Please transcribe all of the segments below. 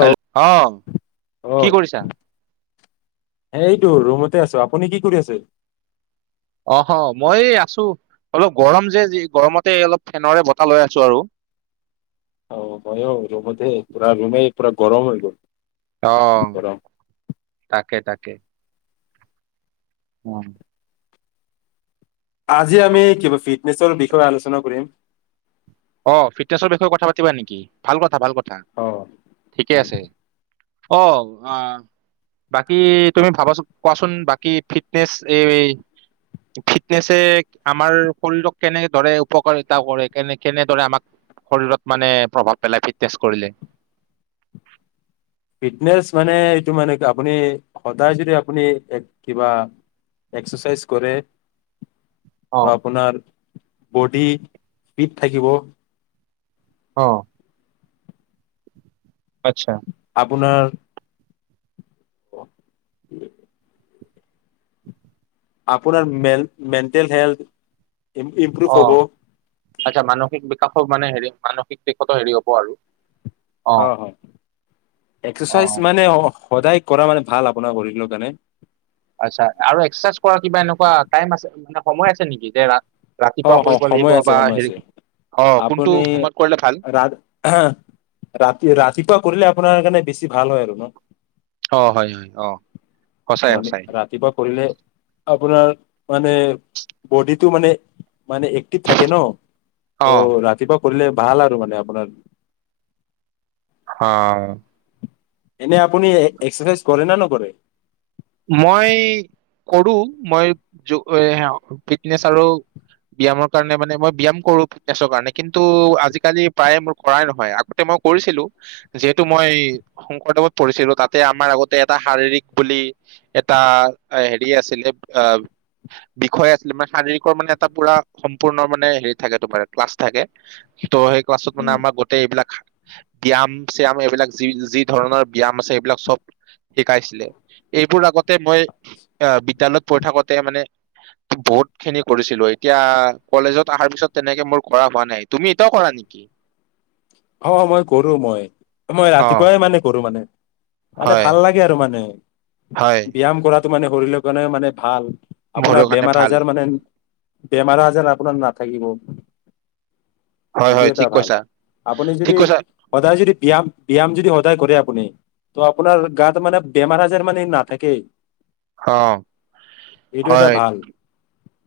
Hello অ কি কৰিছা হ এইটো ৰুমতে আছো আপুনি কি কৰি আছে অ হ মই আছো অলপ গৰম যে গৰমতে অলপ ফেনৰে বতাহ লৈ আছো আৰু অ মই ৰৰুমতেে পৰা ৰুমে পৰা গৰম হৈ গল অ গৰম তাকে তাকে কে উম আজি আমি কিবা ফিটনেছৰ বিষয়ে আলোচনা কৰিম অ ফিটনেছৰ বিষয়ে কথা পাতিবা নেকি ভাল কথা ভাল কথা অ ঠিকে আছে। অ আহ বাকী তুমি ভাবা কোৱাচোন বাকী ফিটনেচ এই ফিটনেছে আমাৰ শৰীৰক কেনেকে ধৰে উপকাৰিতা কৰে কেনে কেনেদৰে আমাক শৰীৰত মানে প্ৰভাৱ পেলাই ফিটনেছ কৰিলে ফিটনেছ মানে এইটো মানে আপুনি সদায় যদি আপুনি কিবা এক্সাৰচাইজ কৰে ত অ' আপোনাৰ বডি ফিট থাকিব অ আচ্ছা আপোনাৰ অ আপোনাৰ মেন মেণ্টেল হেল্থ ইম্প্ৰুভ অ হ'ব আচ্ছা মানসিক বিকাশো মানে হেৰি মানসিক দিশতো হেৰি হ'ব আৰু অ হয় এক্সাৰচাইজ অ মানে অ সদায় কৰা মানে ভাল আপোনাৰ বিভিন্ন ধৰণে আচ্ছা আৰু এক্সাৰচাইজ কৰা কিবা এনেকুৱা টাইম আছে মানে সময় আছে নেকি যে ৰা অ ৰাতিপুৱা অ কৰিব লাগিব সময় আছে বা সময় হেৰি আছে অ কোনটো আপুনি সময়ত কৰিলে ভাল ৰা ৰাতি ৰাতিপুৱা কৰিলে আপোনাৰ মনে বেছি ভাল হয় আৰু ন অ হয় হয় অ সঁচায় মৰ্ণিং সঁচায় ৰাতিপুৱা কৰিলে আপোনাৰ মানে বডিটো মানে মানে একটিত থাকে ন অ ত' ৰাতিপুৱা কৰিলে ভাল আৰু মানে আপোনাৰ হ এনে আপুনি এক্সাৰচাইজ কৰে নে নকৰে মই কৰো মই ফিটনেছ আৰু ব্যায়ামৰ কাৰণে মানে মই ব্যায়াম কৰো ফিটনেছৰ কাৰণে কিন্তু আজিকালি প্ৰায়ে মোৰ কৰাই নহয় আগতে মই কৰিছিলো যিহেতু মই শংকৰদেৱত পঢ়িছিলো তাতে আমাৰ আগতে এটা শাৰীৰিক বুলি এটা হেৰি আছিলে বিষয় আছিলে মানে শাৰীৰিকৰ মানে এটা পুৰা সম্পূৰ্ণ মানে হেৰি থাকে তোমাৰ ক্লাছ থাকে। ত' সেই ক্লছত উম, মানেমাৰ গোটেই এইবাক ব্য্য়ায়াম চয়াম এইবিলাক যি যি ধৰণৰ ব্য্য়ায়াম আছে সবিলাক চব শিকাইছিলে এইবোৰ আগ মই অ বিদ্যালয়ত পঢ়ি থাকোতে মানে বহুত খিনি কৰিছিলো এতিয়া কলেজত অহাৰ পিছত তেনেকে মোৰ কৰা হোৱা নাই তুমি এতিয়াও কৰা নেকি। অ মই কৰো মই মই অ ৰাতিপুৱাই মানে কৰো মানে। মানে হয় ভাল লাগে আৰু মানে। হয় ব্যায়াম কৰা। মানে শৰিৰৰ কাৰণে মানে ভাল। ভৰিৰ আপোনাৰ কাৰণে বেমাৰ ভাল আজাৰ মানে। বেমাৰ আ যেন আপোনাৰ নাথাকিব হয় এইটো হয় এটা ঠিক ভাল। কৈছা আপুনি ঠিক যদি কৈছা সদায় যদি ব্যায়াম ব্যায়াম যদি সদায় কৰে আপুনি ত আপোনাৰ গাত মানে বেমাৰ আজাৰ মানে নাথাকেই। অ এইটো এটা হয় ভাল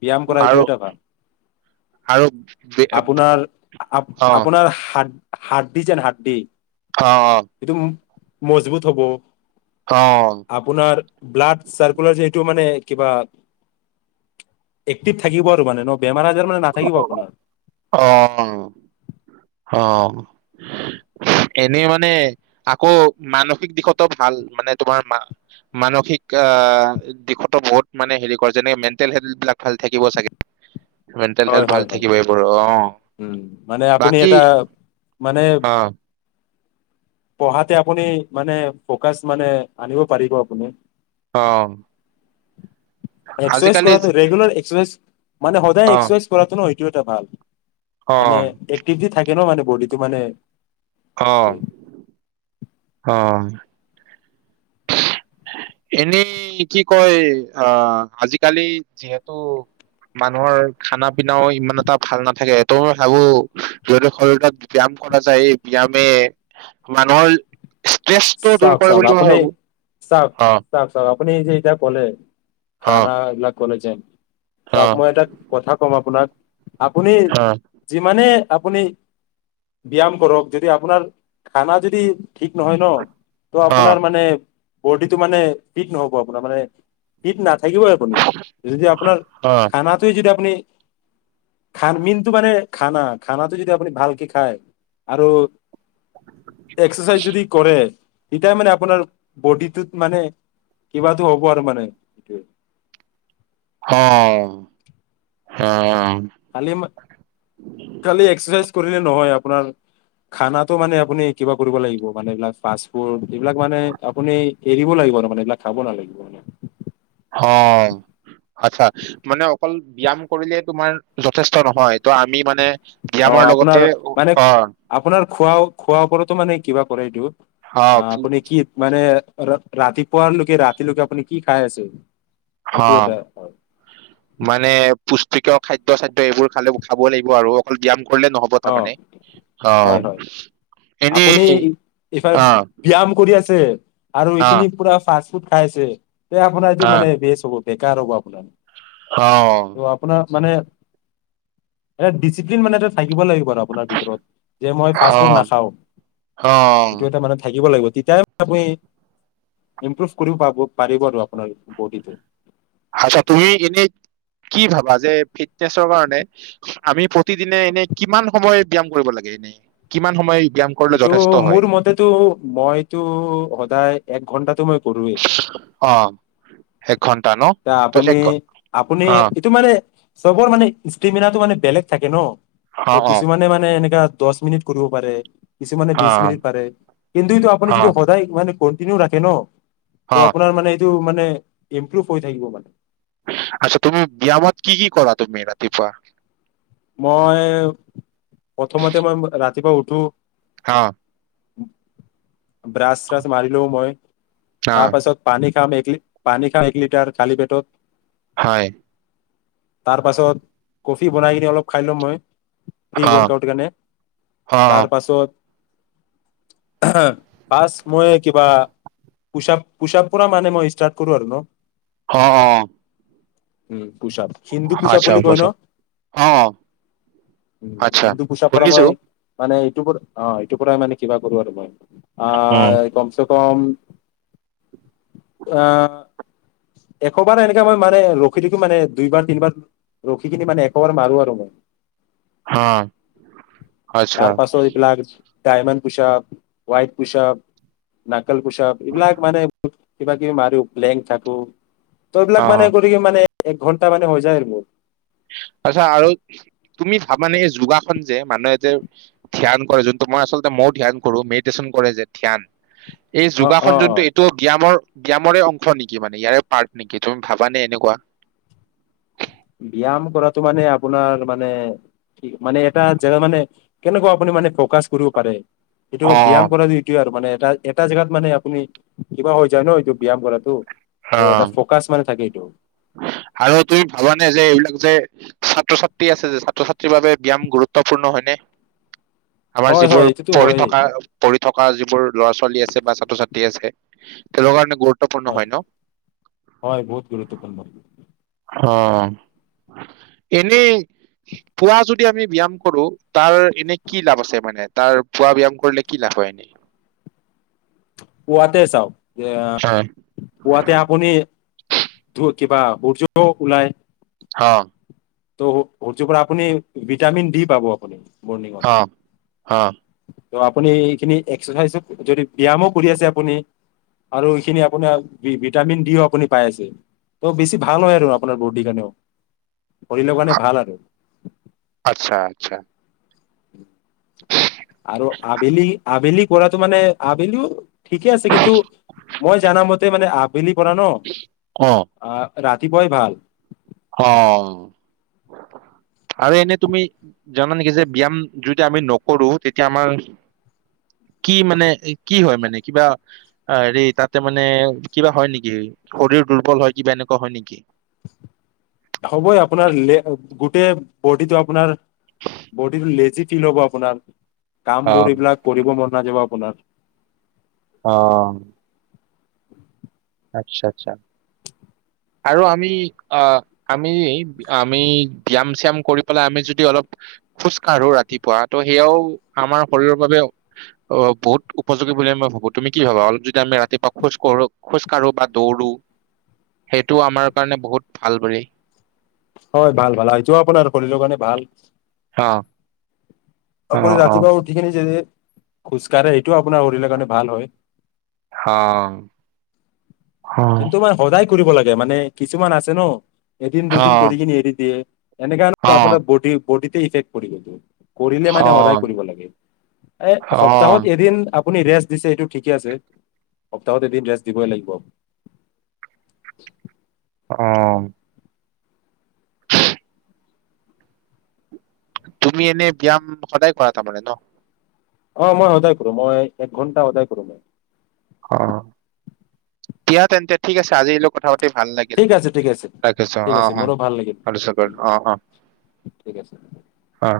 ব্যায়াম কৰা এইটো আৰু এটা ভাল। আৰু অ হাডি যে হাডি অ মজবুত হ'ব অ অ আপোনাৰ ব্লাড চাৰ্কুলাৰ এইটো মানে, কিবা একটিপ থাকিব আৰু মানে ন বেম আজাৰ মানে নাথাকিব আপোনাৰ অ অ [unintelligible] এনে মানে আকৌ মানসিক দিশতো ভাল মানে, তোমাৰ মানসিক আহ দিশতো বহুত মানে হেৰি কৰে, যেনেক মেণ্টেল হেল বিলাক ভাল থাকিব চাগে। মেণ্টেল হেল হয় ভাল হয় হয় থাকিব এইবোৰ অ। উম মানে আপুনি বাকী এটা মানে অ পঢ়াতে আপুনি মানে ফকাচ মানে আনিব পাৰিব আপুনি। অ। এক্সাৰাইজ আজিকালি কৰাটো ৰেগুলাৰ এক্সাৰাইজ মানে অ [unintelligible] কৰাটো নহয় [unintelligible] ভাল অ মান একটিটি থাক ক ন মানে বডিটো মানে অ। অ। এনেই কি কয় আহ, আজিকালি যিহেতু মানুহৰ খানা পিনাও ইমান এটা ভাল নাথাকে এইটো ভাবো, যদি শৰীৰত ব্যায়াম কৰা যায় এই ব্যায়ামে মানুহৰ ষ্ট্ৰেছ টো দূৰ চাওক কৰে চাওক বুলি মই আপুনি ভাবো। চাওক অ', চাওক চাওক আপুনি যে এতিয়া ক'লে অ', খানা ল কলে যে তাক অ', মই এটা কথা কম আপোনাক আপুনি অ', অ', যিমানে আপুনি ব্যায়াম কৰক যদি আপোনাৰ খানা যদি ঠিক নহয় ন ত' অ'। আপোনাৰ মানে বডীটো মানে ফিট নহ'ব আপোনাৰ মানে ফিট না থাকিবই আপুনি যদি আপোনাৰ অ'। খানাটোই যদি আপুনি খান মিনটোটো মানে খানা খানাটো যদি আপুনি ভালকে খায়, আৰু এক্সাৰচাইজ যদি কৰে। তেতিয়াই মানে আপোনাৰ, বডিটোত মানে কিবাটো হ'ব আৰু মানে। অ অ। কালি ম কালি এক্সপ্ৰেছ কৰিলে নহয় আপোনাৰ, খানাটো মানে আপুনি কিবা কৰিব লাগিব মানে, এই বিলাক ফাৰ্ষ্ট ফুড যিবিলাক মানে আপুনি এৰিব লাগিব ন মানে এইবিলাক খাব নালাগিব মানে অ আচ্ছা মানে অকল ব্যয়াম কৰিলে তোমাৰ যথেষ্ট নহয় তো আমি মানে অ ব্যায়ামৰ লগতে আপোনাৰ মানে অ', আপোনাৰ খোৱা খোৱাৰ ওপৰতো মানে কিবা কৰেই দিও অ আপুনি কি মানে ৰাতিপুৱাৰ লৈকে ৰাতিলৈকে আপুনি কি খাই আছে অ এইটো এটা হয় মানে পুষ্টিকৰ খাদ্য চাদ্য এইবোৰ খালে খাব লাগিব আৰু অকল ব্যায়াম কৰিলে নহ'ব অ তাৰমানে অ হয় হয় এনেই আপুনি এইফাল অ', ব্যায়াম কৰি আছে আৰু এইখিনি অ', পুৰা ফাষ্ট- ফুড খাইছে এ আপোনাৰ এইটো অ', মানে বেছ হ'ব বেকাৰ হব আপোনাৰ অ ত' আপোনাৰ মানে এটা ডিচিপ্লিন মানে এটা থাকিব লাগিব আপোনাৰ ভিতৰত যে মই ফাষ্ট ফুড অ'। নাখাও অ থাকিব লাগিব তেতিয় আপুনি ইম্প্ৰুভ কৰিব পাব পাৰিব আৰু আপোনাৰ বডিটো আচ্ছা তুমি এনে কি ভাবা যে ফিটনেচৰ কাৰণে আমি প্ৰতিদিনে এনে কিমান সময় ব্যায়াম কৰিব লাগে এনে কিমান সময় ব্যায়াম কৰিলে এইটো যথেষ্ট হয় মোৰ মতেটো মইতো সদায় এক ঘন্টাতো মই অ এক ঘন্টা ন এ ত আপুনি এক ঘ- আপুনি অ এইটো মানে চবৰ মানে ষ্টেমিনাটো মানে বেলেগ থাকে ন ত' অ অ কিছুমানে মানে এনেকা দছ মিনিট কৰিব পাৰে কিছুমানে অ বিশ মিনিট পাৰে কিন্তুটো আপুনি অ যদি সদায় মানে কনটিনিউ ৰাখে ন তো অ আপোনাৰ মানে তো মানে ইম্প্ৰুভ হৈ থাকিব মানে আচ্ছা তুমি ব্যায়ামত কি কি কৰা তুমি ৰাতিপুৱা মই প্ৰথমতে মই ৰাতিপুৱা উঠো হা উম ব্ৰাচ চ্ৰাছ মাৰি লও মই অ তাৰ পাছত পানী খাম এক পানী খাওঁ এক লিটাৰ খালী পেটত। হয়। তাৰ পাছত কফি বনাই কিনি অলপ খাই লো মই। প্ৰি অ ৱৰ্কআউট কাৰণে, অ তাৰ পাছত হ। বাছ মই কিবা পোচাপ পোচাপ পৰা মানে মই ষ্টাৰ্ট কৰো আৰু ন। অ অ। উম। পোচাপ হিন্দু পোচাপ আচ্ছা বুলি হ'ব কয় ন। ছাৰ অ উম আচ্ছা হিন্দু পোচাক পৰা শুনিছো মই মানে সেইটো অ ইটোৰ পৰাই মানে কিবা কৰো আৰু মই। অ উম কমছে কম, অ এশবাৰ এনেকাে মই মানে ৰখি থাকো মানে দুইবাৰ তিনিবাৰ ৰখি কিনি মানে এশবাৰ মাৰো আ সময় অ আচ্ছা তাৰ পাছ প লাগ ডায়মণ্ড পোচাপ, হোৱাইট পোচাপ, নাকেল কোচাপ এইবিলাক মানে কিবা কিবি মাৰো লেংক থাকোঁ। তইবিলাক অ মানে কৰি মানে এক ঘণ্টা মানে হৈ যায় মোৰ। তাৰপিছত আৰু, তুমি ভাবানে মানে এই যোগাখনন যে মানুহে যে ধ্যান কৰে যোনটো মই আচলতে মই ধ্যান কৰো মেডিটেচন কৰে যে ধ্যান। এই অ অ যোগাসন অ যোনটো এইটো ব্যায়ামৰ। ব্যায়ামৰে অংশ নেকি মানে ইয়াৰে পাৰ্ট নেকি, তুমি ভাবানে এনেকুৱা? ব্যায়াম কৰাটো মানে আপোনাৰ মানে, মানে এটা জেগা মানে কেনেকুৱা আপুনি মানে ফকাচ কৰিব পাৰে। সেইটো অ ব্যায়াম কৰাটো এইটোৱে আৰু মানে এ এটা জোগাত মানে আপুনি, কিবা হৈ যায় ন এইটো ব্যায়াম কৰাটো অ, ত' এটা ফ'কাচ মানে থাকে এইটো আৰু তুমি ভবা যে এইবিলাক যে, ছাত্ৰ ছাত্ৰী আছে যে ছাত্ৰ ছাত্ৰীৰ বাবে ব্যায়াম গুৰুত্বপূৰ্ণ হয়নে? আমাৰ হয় হয় যিবোৰ এইটোতো পঢ়ি হয়েই থকা পঢ়ি থকা যিবোৰ ল'ৰা ছোৱালী আছে বা ছাত্ৰ ছাত্ৰী আছে, তেওঁলোকৰ কাৰণে গুৰুত গুৰুত্বপূৰ্ণ হয় ন। হয় বহুত গুৰুত্বপূৰ্ণ। অ, এনেই, পুৱা যদি আমি ব্যায়াম কৰো, তাৰ এনে কি লাভ আছে মানে, তাৰ পুৱা ব্যায়াম কৰিলে কি লাভ হয় এনেই পোৱাতে চাও যে পোৱাতে আপুনি ধ কিবা বৰ্য ওলাই অ ত' অটি পৰা আপুনি ভিটামিন দি পাব আপুনি। মৰ্ণিঙতে অহ অহ ত' আপুনি এইখিনি এক্সাৰচাইজো যদি ব্যায়ামো কৰি আছে আপুনি আৰু এইখিনি আপোনাৰ ভিটামিন ডিও আপুনি পাই আছে ত' বেছি ভাল হয় আৰু আপোনাৰ বডিৰ কাৰণেও। কৰিলে মানে ভাল আৰু। আচ্ছা আচ্ছা উম। পৰাটো মানে আবেলিয়ো। ঠিকে আছে কিন্তু মই জানা মতে মানে। বেলি পৰা ন অ আ। ৰাতিপুৱাই ভাল। অ আৰু এনেই তুমি জানা নেকি যে ব্যায়াম যদি আমি নকৰোঁ তেতিয়া আমাৰ কি মানে কি হয়। মানে কিবা হেৰি তাতে মানে কিবা হয়। নেকি শৰীৰ দুৰ্বল হয় কিবা এনেকুৱা হয় নেকি? হ'বই আপোনাৰ গোটেই বডীটো আপোনাৰ বডীটো লেজি ফিল হ'ব আপোনাৰ। কাম অ বোৰ এইবিলাক কৰিব মন নাযাব। আপোনাৰ অ। আচ্ছা আচ্ছা আৰু আমি আমি আমি ব্যয়ায়াম চ্যায়াম কৰি। পেলাই আমি যদি অলপ খোজ কাঢ়ো ৰাতিপুৱা ত' সেয়াও আমাৰ শৰীৰৰ বাবে অ বহুত উপযোগী বুলি মই ভাবোঁ তুমি কি ভাবা। অলপ যদি আমি ৰাতিপুৱা খোজ কঢ়ো। খোজ কাঢ়ো বা দৌৰো সেইটো আমাৰ কাৰণে বহুত ভাল বোৰে। হয় ভাল ভাল সেইটো আপোনাৰ শৰীৰৰ কাৰণে ভাল। অহ। আপুনি ৰাতিপুৱা উঠি কেনি যদি। খোজকাঢ়ে এইটোও আপোনাৰ শৰীৰৰ কাৰণে ভাল হয়। হা কিন্তু মানে সদায় কৰিব লাগে। লাগে মানে কিছুমান আছে ন। এদিন অ অ দুদিন কৰি কিনে এৰি দিয়ে। এনেকা হ'লে অ আপোনাৰ বদি। বডিতে ইফেক্ পৰিব। কৰিলে অ মানে সদায় কৰিব লাগে। এ অ সপ্তাহত এদিন। আপুনি ৰেষ্ট দিছে এইটো ঠিকে আছে সপ্তাহত এদিন ৰেষ্ট দিবই লাগিব। [inaudible] অ। তুমি এনে ব্যায়াম সদায় কৰা তামানে ন। অ মই সদায় কৰোঁ মই এক ঘণ্টা সদায় কৰোঁ মই। অ দিয়া তেন্তে ঠিক আছে আজিলোঁ কথা পা- ভাল লাগিল ঠিক আছে ঠিক আছে ৰাখিছোঁ ঠিক অ আছে অ মোৰো ভাল লাগিল আৰু উম, অ অ ঠিক আছে অ।